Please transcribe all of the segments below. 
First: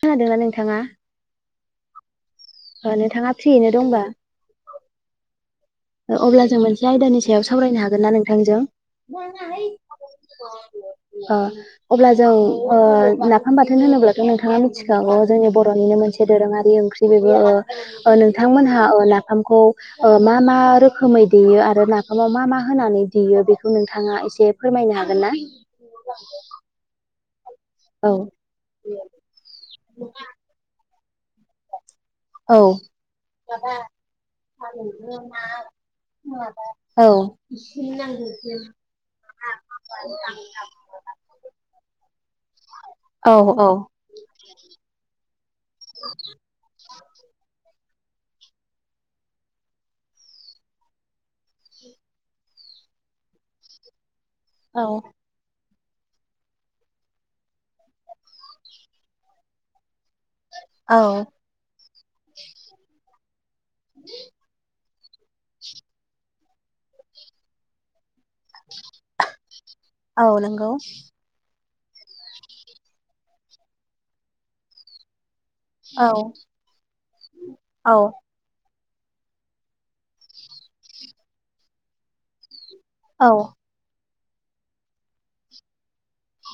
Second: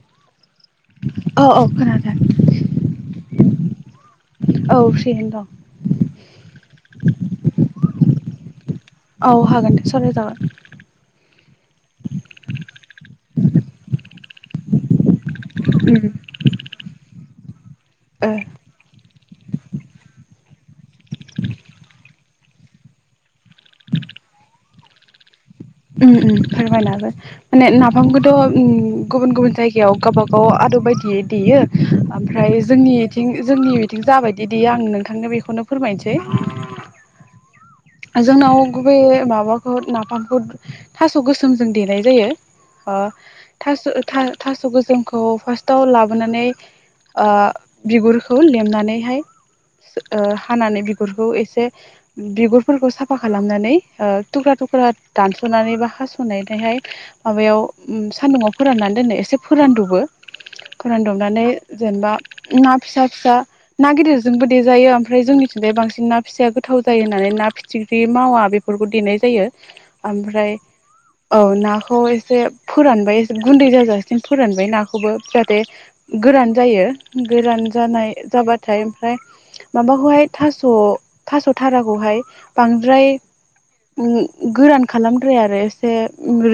खोनादोंना नोंथाङा? औ औ खोनादों। ओ नोंथाङा फ्रियैनो दंबा औ फ्रियैनो दं ओ अब्ला जों मोनसे आयदानि सायाव सावरायनो हागोन ना नोंथांजों? औ हागोन दे सावरायजागोन अ अब्ला जों ओ नाफाम बाथोन होनोब्लथ' नोंथांआ मिथिखागौ जोंनि बर'निनो मोनसे दोरोआरि ओंख्रि बेबो ओ ओ नोंथांमोनहा ओ ना फामखौ ओ मा मा मा रोखोमै देयो आरो नाफामाव मा मा होनानै देयो बेखौ नोंथांआ एसे फोरमायनो हागोन ना? उम उम फोरमायनो हागोन माने औ नाफामखौथ' उम गुबुन गुबुन जायगायाव गावबा गाव आदब बायदि देयो औ आमफ्राय जोंनि इथिं जोंनि इथिं जाबायदि देयो आं नोंथांनो बेखौनो फोरमायनोसै औ। जोंनाव गुबैयै माबाखौ नाफामखौ थास' गोसोमजों देनाय जायो। ओ औ थास' था थास' गोसोमखौ गाव लाबोनानै ओ बिगुरखौ लेमनानैहाय ओ हानानै बिगुरखौ एसे बिगुर फोरखौ साफा खालामनानै ओ थुख्रा औ थुख्रा दानस'नानै बा हास'नायजोंहाय माबायाव सान्दुङाव फोराननानै दोनो एसे फोरानद'बो। फोरान औ दबनानै जेनेबा ना फिसा फिसा ना गिदिरजोंबो देजायो आम फ्राय जोंनि थिंजाय बांसिन ना फिसाया गोथाव जायो होननानै ना फिथिख्रि मावा बेफोरखौ देनाय जायो। औ आमफ्राय नंगौ औ ना खौ एसे फोरानबाय एसे गुन्दै जाजासिम फोरानबाय नाखौबो औ गोरान जायो गोरान औ जानाय जाबा थाय ओमफ्राय माबाखौहाय थास' थास' थाराखौहाय बांद्राय औ उम गोरान खालामद्राया आरो एसे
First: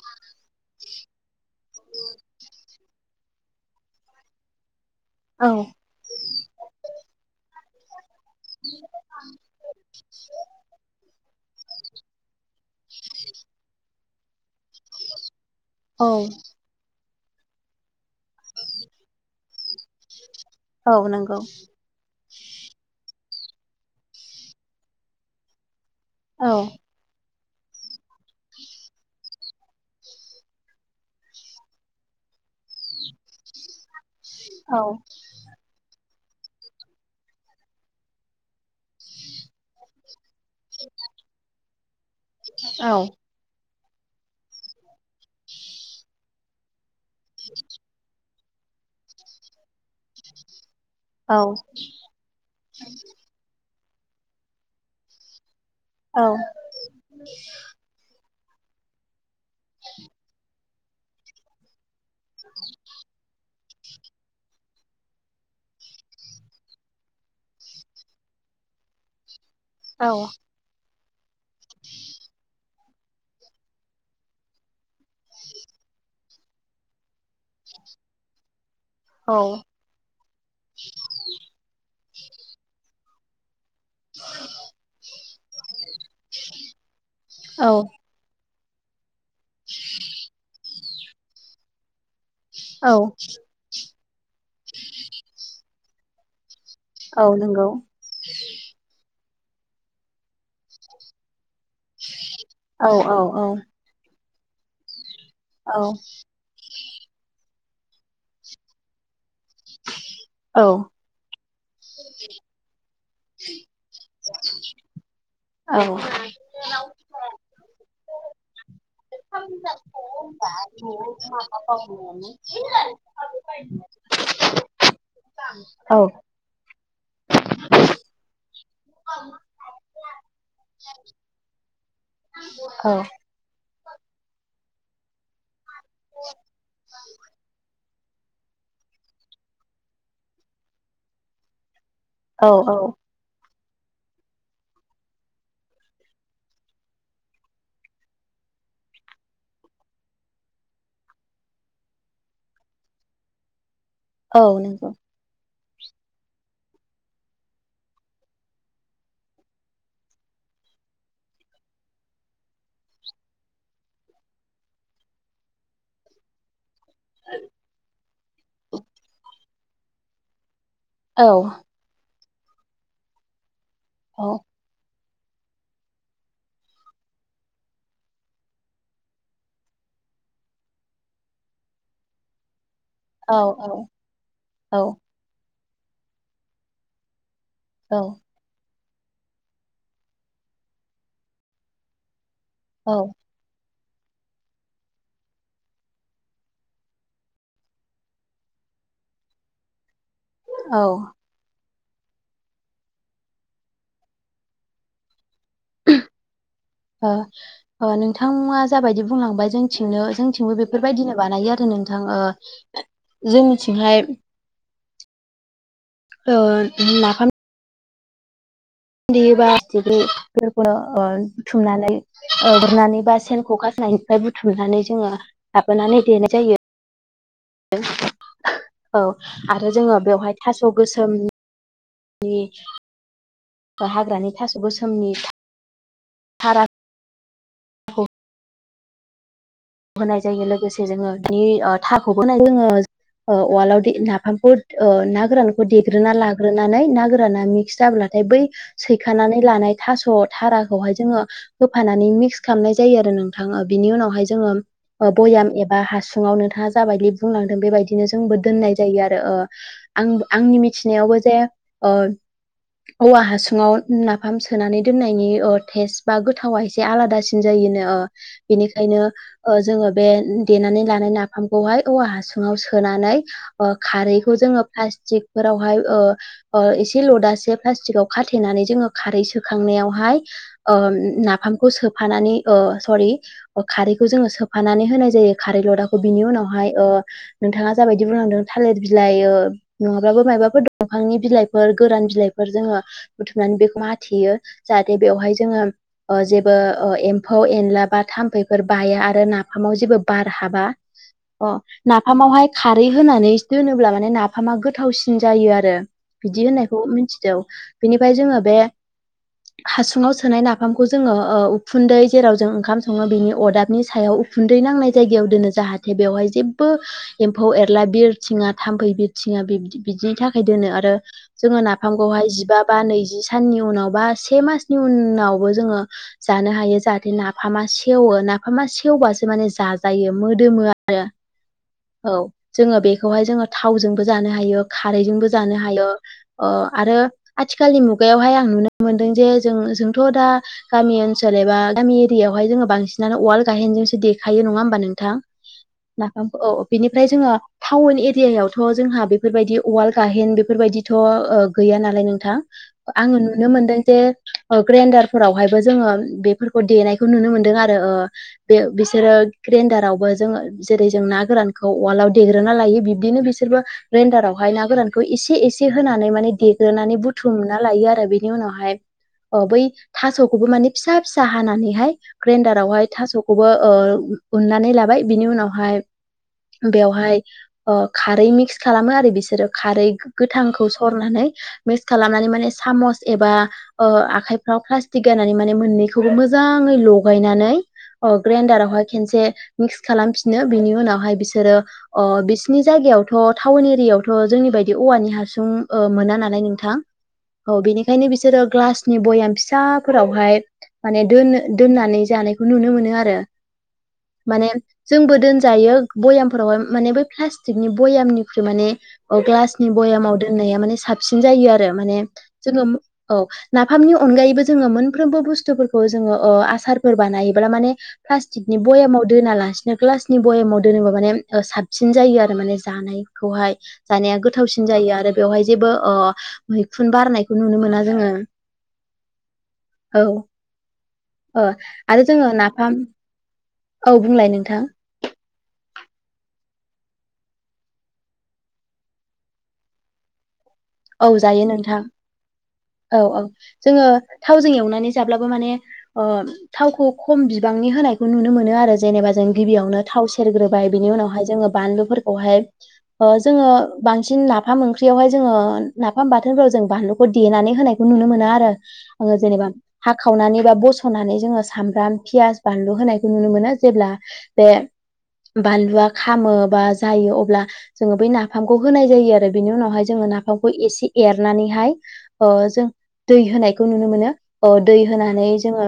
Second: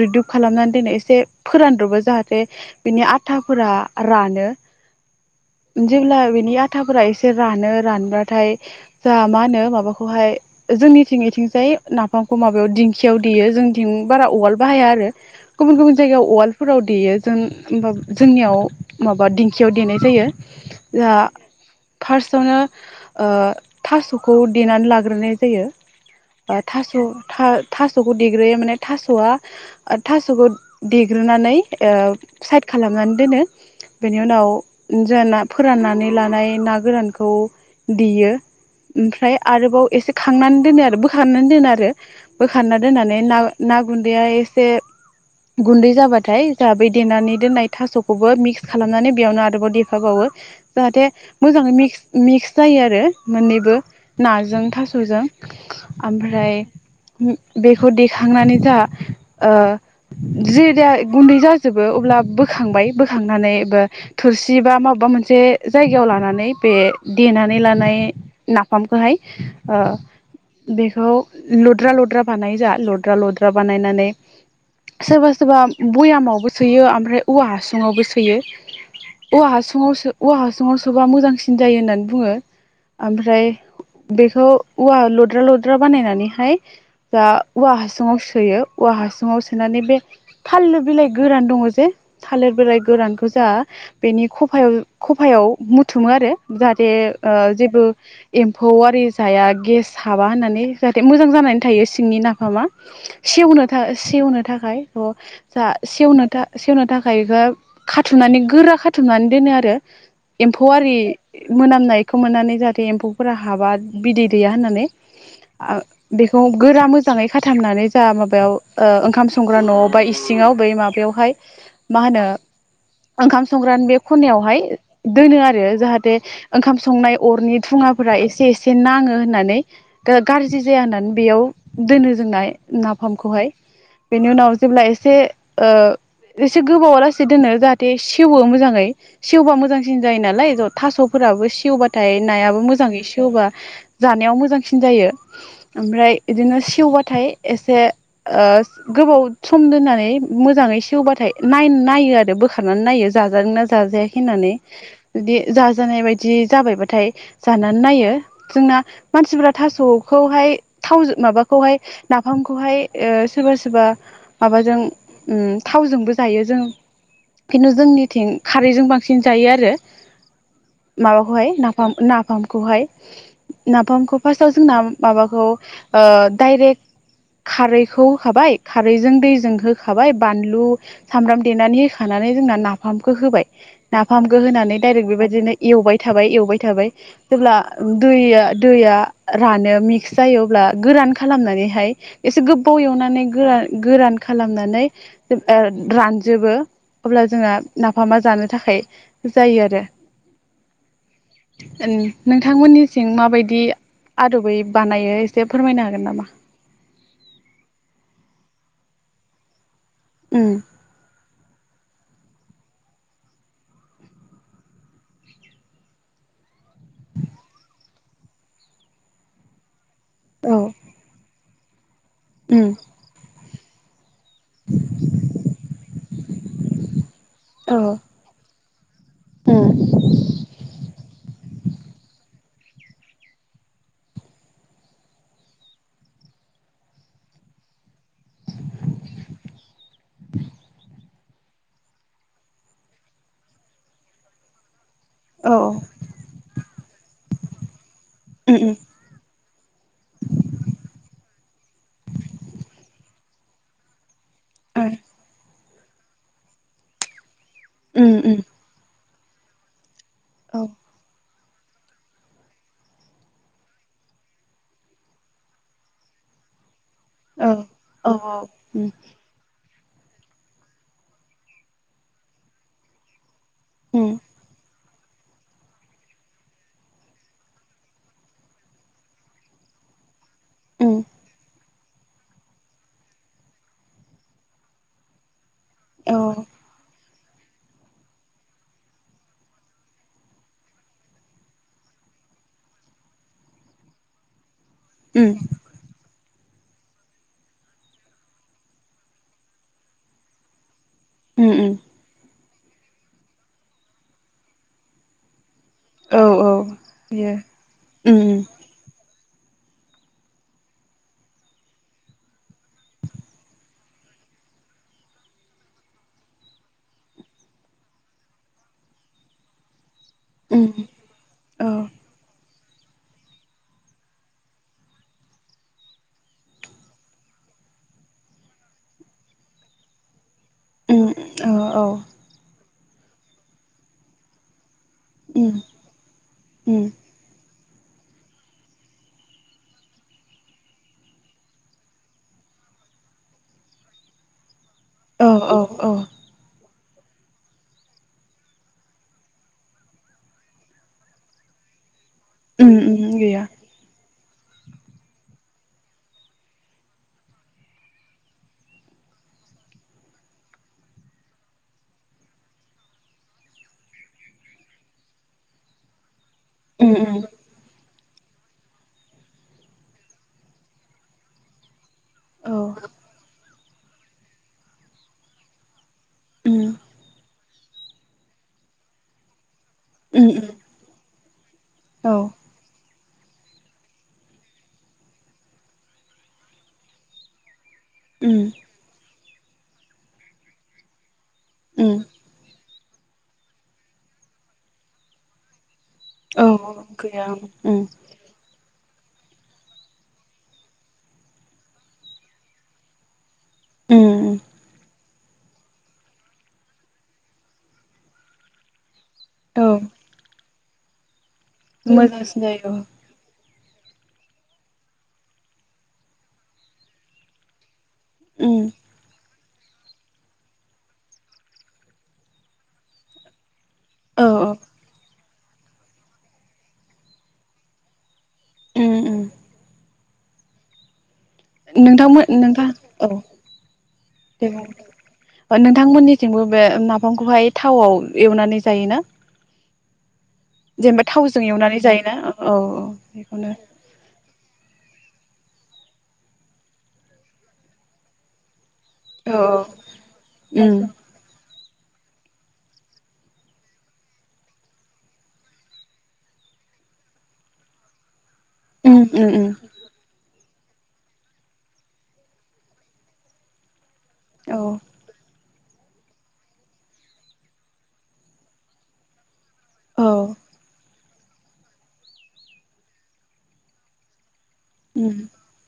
रिदुब खालामनानै दोनो एसे फोरानदबो जाहाथे बिनि आथाफोरा रानो। जेब्ला बिनि आथाफोरा एसे रानो रानबा थाय जोहा मा होनो माबाखौहाय जोंनिथिं इथिंजाय नाफामखौ माबायाव दिंखियाव देयो जोंनिथिं बारा उवाल बाहाया आरो। गुबुन गुबुन औ जायगायाव उवालफोराव देयो जों होमबा जोंनियाव माबा दिंखियाव देनाय जायो। औ नंगौ। फोर्स आवनो ओ थास'खौ देनानै लाग्रोनाय जायो। औ ओ थास' था थास'खौ देग्रोयो माने थास'आ थास'खौ देग्रोनानै ओ साइड खालामनानै दोनो। बेनि उनाव औ जों ना फोराननानै लानाय ना गोरानखौ देयो ओमफ्राय आरोबाव एसे खांनान दोनो आरो बोखारनान दोनो आरो। बोखारना औ दोननानै ना ना गुन्दैया एसे गुन्दै जाबाथाय जोहा बै देनानै दोननाय थास'खौबो मिक्स खालामनानै बेयावनो आरोबाव देफाबावो। जाहाथे औ मोजाङै मिक्स मिक्स जायो आरो मोननैबो नाजों थास'जों। औ ओमफ्राय बेखौ देखांनानै जोहा ओ जेदिया गुन्दै जाजोबो अब्ला बोखांबाय बोखांनानै थोरसि बा मा मोनसे जायगायाव लानानै बे देनानै लानाय ना फाम खौहाय ओ औ बेखौ लद्रा लद्रा बानायो जोहा लद्रा लद्रा बानायनानै सोरबा सोरबा भयामावबो सोयो ओमफ्राय औवा हासुङावबो सोयो। औवा औ हासुङाव सो औवा हासुङाव सोबा मोजांसिन जायो होननानै बुङो। ओमफ्राय बेखौ औवा लद्रा लद्रा बानायनानैहाय जा औवा औ हासुङाव सोयो। औवा हासुङाव सोनानै बे थालिर बिलाइ गोरान दङ जे थालिर बिलाइ औ गोरानखौ जोंहा बेनि खफायाव खफायाव बुथुमो आरो जाहाथे औ नंगौ जेबो एम्फौआरि जाया गेस हाबा होननानै जाहाथे मोजां जानानै थायो। सिंनि नाफामा औ औ औ सेवनो था सेवनो थाखाय जा औ सेवनो था सेवनो थाखाय बेखौ खाथुमनानै गोरा खाथुमनानै दोनो आरो। एम्फौ औ आरि मोनामनायखौ मोननानै जाहाथे एम्फौफोरा हाबा बिदै गैया होननानै औ बेखौ गोरा मोजाङै खाथामनानै जा माबायाव ओंखाम संग्रा न'आव बा इसिङाव बै माबायावहाय मा होनो ओंखाम संग्रानो बे खनायावहाय दोनो आरो औ जाहाथे ओंखाम संनाय अरनि धुं ङाफोरा एसे एसे नाङो होननानै गाज्रि जाया होननानै बेयाव दोनो जोंना औ नाफामखौहाय बेनि उनाव जेब्ला एसे ओ एसे गोबावा लासि दोनो जाहाथ बे सेवो मोजाङै सेवबा मोजांसिन जायो नालाय थास'फोराबो सेवबा थाय औ नायाबो नंगौ मोजां सेवबा जानायाव मोजांसिन जायो। ओमफ्राय बिदिनो सेवबाथाय एसे ओ गोबाव सम दोननानै मोजाङै सेवबाथाय नाय-नायो आरो बोखारनानै नायो जाजादों ना जाजायाखै औ होन्नानै औ जुदि जाजानाय बायदि जाबायबाथाय जानानै नायो। जोंना मानसिफोरा थास'खौहाय थाव माबाखौहाय नाफामखौहाय ओ सोरबा सोरबा माबाजों ओम थावजोंबो जायो जों खिन्थु जोंनिथिं खारैजों बांसिन जायो आरो। माबाखौहाय नाफाम नाफामखौहाय नाफामखौ औ फार्स्टाव जोंना माबाखौ ओ डायरेक्ट खारैखौ होखाबाय खारैजों दैजों होखाबाय बानलु सामब्राम देनानै होखाना नानै जोंना ना नाफामखौ होबाय औ नाफामखौ होनानै दडायरेक्ट बेबायदिनो एवबाय थाबाय एवबाय थाबाय जेब्ला औ दैया दैया रानो मिक्स जायो अब्ला गोरान खालामनानैहाय एसे गोबाव ओ एवनानै गोरान गोरान खालामनानै ओ रानजोबो अब्ला जोंहा नाफामा जानो थाखाय जायो आरो। औ। नोंथांमोननि सिं माबायदि आदबै बानायो एसे फोरमायनो हागोन नामा? ओ ओ नोंथांमोआ जाबायदि बुंलांबाय जोंंनिथिंनो उम जोंथिंबो बेफोरबायदिनो बानायो। नोंथां जोंनिथिंहाय औ नाफाम देयोबा सेफे औ बेफोरखौनो ओ बुथुमनानै ओ उम गुरनानै बा सेन खखा सेननिफ्राय बुथुमनानै जोङो लाबोनानै देनाय जायो। औ औ आरो मोजांसिन जोङो बेवहाय थास' गोसोम नि हाग्रानि थास' गोसोमनि था-थारा खौ होनाय जायो लोगोसे जोङो बिनि [unintelligible] ओ उवालाव दे नाफामखौ ओ ना जायो गोरानखौ देग्रोना लाग्रोनानै ना गोराना मिक्स जाब्लाथाय बै सैखानानै लानाय थास' थाराखौहाय जोङो होफानानै मिक्स खालामनाय जायो आरो नोंथाङो ओ बिनि उनावहाय जोङो। ओ भयाम एबा हासुङाव नोंथाङा जाबायदि बुंलांदों बेबायदिनो जोंबो दोननाय जायो आर रो ओ आं-आंनि मिथिनायावबो जे ओ औवा हासुङाव नाफाम सोनानै दोननायनि ओ टेस्ट बा गोथावा एस से आलादासिन जायोनो ओ बेनिखायनो ओ जोङो बे देनानै लानाय नाफामखौहाय औवा हासुङाव सोनानै ओ खारैखौ जोङो फार्स्ट तिकफोरावहाय ओ ओ एसे लदसे प्लास्टिकाव खाथेनानै जोङो खारै सोखांनायाव हा हाय ओ नाफामखौ सोफानानै ओ सरि ओ खारैै खौ जोङो सोफानानै होनाय जायो खारै लदाखौ। बिनि उनावहाय ओ नोंथाङा जाबायदि बुंलांदों थालिर बिलाइ ओ नङाब्लाबो मायबाफोर दं दंफांनि बिलाइफोर, गोरान बिलाइ फोर जोङो बुथुमनानै बेखौ माथेयो जाहाथे बेवहाय जोङो ओ जेबो एम्फौ एनला बा थाम्फैफोर बाया आरो नाफामाव जेबो बार हाबा नाफामावहाय खारै होनानै दोनोब्ला माने नाफामा गोथावसिन जायो आ आरो बिदि होननायखौ मिथिदों। बिनिफ्राय जोङो बे हासुङाव सोनाय नाफामखौ जोङो उखुन्दै जेराव जों ओंखाम सङो बिनि अदाब बनि सायाव उखुन्दै नांनाय जायगायाव दोनो। जाहाथे बेवहाय जेबो एम्फौ एरला बिर थिङा था थामफै बिरथिङा बिब बिबदिनि थाखाय दोनो आरो जोङो नाफामखौहाय जिबा बा नैजि साननि उनाव बा से मासनि उनावबो जोङो जानो हायो जाहाथे नाफामा सेवो नाफामा सेवबासो माने जाजायो मोदोमो आरो औ। जोङो बेखौहाय जोङो थावजोंबो जानो हायो, खारैजोंबो जानो हायो ओ आरो आथिखालनि मुगायावहाय आं नुनो मोनदों जे जों जोंथ' दा गामि ओनसोल एबा गामि एरियायावहाय जोङो बांसिनानो उवाल गायहेनजोंसो देखायो नङा होमबा नोंथां नाफामखौ औ। बेनिफ्राय जोङो टाउन एरियायावथ' जोंहा बेफोरबायदि उवाल गाहेन बेफोरबायदिथ' ओ गै या नालाय नोंथां आंङो नुनो मोनदों जे ग्राइडारफोरावहायबो जोंङो बेफोरखौ देनायखौ नुनो मोनदों आरो। ओ बे बिसोरो ग्रेन्दारावबो जोङो जेरै जों ना गोरानखौ वालाव देग्रोना लायो बिबदिनो बिसोरबो ग्रेइनडारावहाय ना गोरानखौ एसे एसे होनानै माने देग्रोनानै बुथुमना लायो आरो बि नि उनावहाय अ बै थास'खौबो माने फिसा फिसा हानानैहाय ग्रेनडारावहाय थास'खौबो ओ उ-उननानै लाबाय बिनि उनावहाय बेवहाय ओ खारै मिक्स खालामो आरो बिसोरो खारै गोथांखौ सरनानै मिक्स खालामनानै माने सामस एबा ओ आखाइफ्राव प्लास्टिक गाननानै माने मोननैखौ मोजाङै लगायनानै अ ग्राइडारावहाय खेनसे मिक्स खालामफिनो बिनि उनावहाय बिसो बिसोरो अ बिसिनि जायगायावथ' टाउन एरियायावथ' जोंनि बायदि औवानि हासुं ओ मोना नालाय नोंथां औ बेनिखायनो बिसोरो ग्लास नि बयाम फिसाफोरावहाय माने दोन दोननानै जानायखौ नुनो मोनो आरो। माने जोंबो दोनजायो बयामफोरावहाय माने बै प्लास्टिकनि बयामनिख्रुइ माने औ ग्लासनि भयामाव दोननाया माने साबसिन जायो आरो माने जोङो औ। नाफामनि अनगायैबो जोङो मोनफ्रोमबो बुस्थुफोरखौ जोङो ओ आसारफोर बानायोब्ला माने प्लास्टिकनि बयामाव दोना लासि नो ग्लासनि बयेमाव दोनोबा माने साबसिन जायो आरो माने जानायखौहाय। जानाया औ गोथावसिन औ जायो आरो बेवहाय जेबो ओ मैखुन बारनायखौ नुनो मोना जोङो। उम उम। औ औ आरो नोंथांमोन जोङो नोंथां नाफाम। औ औ बुंलाय दे बुं नोंथां। नोंथांमोननिथिंबो बे नाफामखौहाय थावआव एवनानै जायोना? जेनेबा औ थावजों जायो नोंथां। एवनानै जायोना औ औ बेखौनो जोङो थावजों एवनानै जाब्लाबो माने ओ थावखौ खम बिबांनि होनायखौ नुनो मोनो आरो। जेनेबा जों औ औ गिबियावनो थाव सेरग्रोबाय बिनि उम उनावहाय जोङो बानलु फोरखौहाय ओ जोङो बांसिन नाफाम ओंख्रियावहाय जोङो नाफाम बाथोनफोराव जों बानलुखौ देनानै होनायखौ नुनो मोना आरो उम आङो उम जेनेबा उम हाखावनानै बा बस'नानै जोङो सामब्राम फियास बानलु होनायखौ नुनो मोनो जेब्ला बे औ बानलुआ खामो बा जायो अब्ला जोङो बै नाफामखौ होनाय जायो आरो बिनि उनावहाय जोङो औ नाफ ‌फामखौ एसे एरनानैहाय ओ जों दै होनायखौ नुनो मोनो। ओ दै उम होनानै जोङो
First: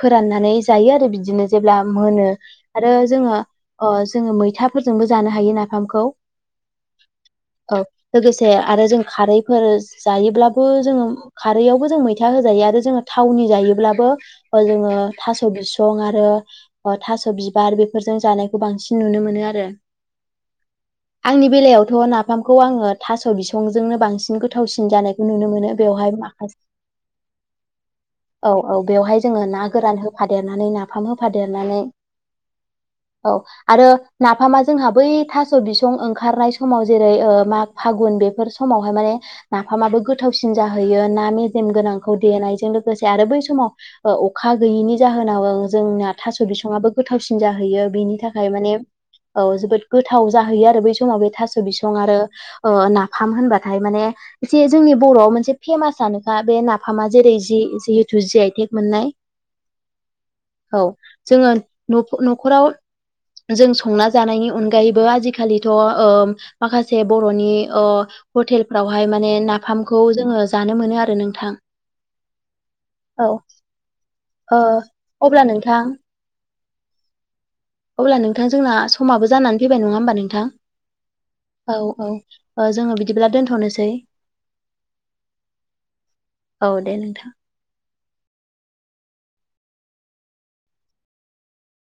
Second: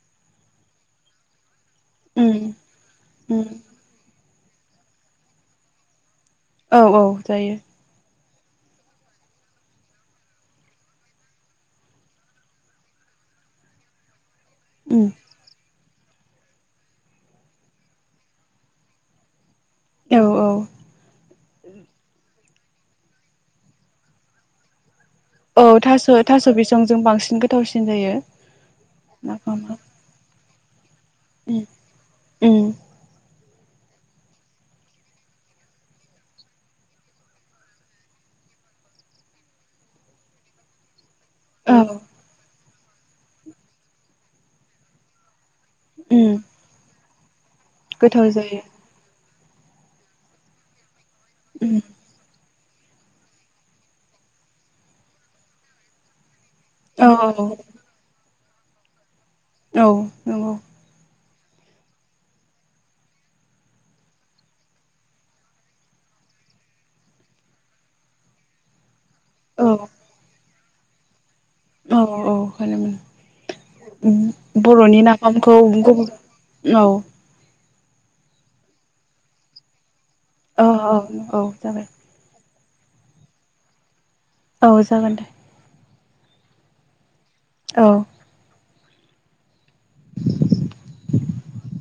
फोराननानै जायो आरो बिदिनो। जेब्ला मोनो उम आरो जोङो उम ओ जोङो मैथाफोरजोंबो जानो हायो नाफामखौ। औ औ जायो‌। औ लोगोसे आरो जों खारैफोर जायोब्लाबो जोङो खारैआवबो जों मैथा होजायो आरो जोङो थावनि जायो ब्लाबो जोङो उम थास बिसं सं आरो ओ थास' बिबार बेफोरजों जानायखौ बांसिन नुनो मोनो आरो। औ औ आंनि बेलायावथ' नाफामखौ आङो थास' बिसंजोंनो बांसिन गोथावसिन जानाय औ थास' थास' बिसंजों बांसिन गोथावसिन जायो। औ औ बेवहाय जोङो ना नाफामा गोरान होफा देनानै नाफाम उम होफादेरनानै उम औ आरो नाफामा जोंहा बै थास' बिसं ओंखारनाय समाव जेरै ओ मा फागुन बेफोर समावहाय माने नाफामाबो गोथावसिन जाहैयो ना मेजेम औ गोनांखौ देनायजों लोगोसे आरो बै समाव अखा गैयैनि जाहोनाव जोंना उम थास' बिसाङाबो गोथावसिन जाहैयो बिनि गोथाव थाखाय जायो माने औ जोबोद गोथाव जाहैयो आरो बै समाव बे थास' उम बिसं आरो नाफाम होनबाथाय माने एसे जोंनि बर'आव मोनसे फेमासआनो दा बे नाफामा औ औ जेरै जि जिहेथु जि आइटेक मोननाय औ नंगौ औ जोङो न'खराव जों संना जानायनि अनगायैबो आजिखालिथ' माखासे बर'नि हटेलफ्रावहाय माने औ नाफामखौ जोङो जानो मोनो आरो नोंथां औ औ औ ओ बर'नि अब्ला नाफामखौ नोंथां गुब औ अब्ला नोंथां जोंना समाबो जानानै फैबाय नङा होमबा नोंथां औ औ जाबाय औ औ जोङो बिदिब्ला दोनथ'नोसै औ जागोन दे औ दे नोंथां औ [inaudible] [unintelligible]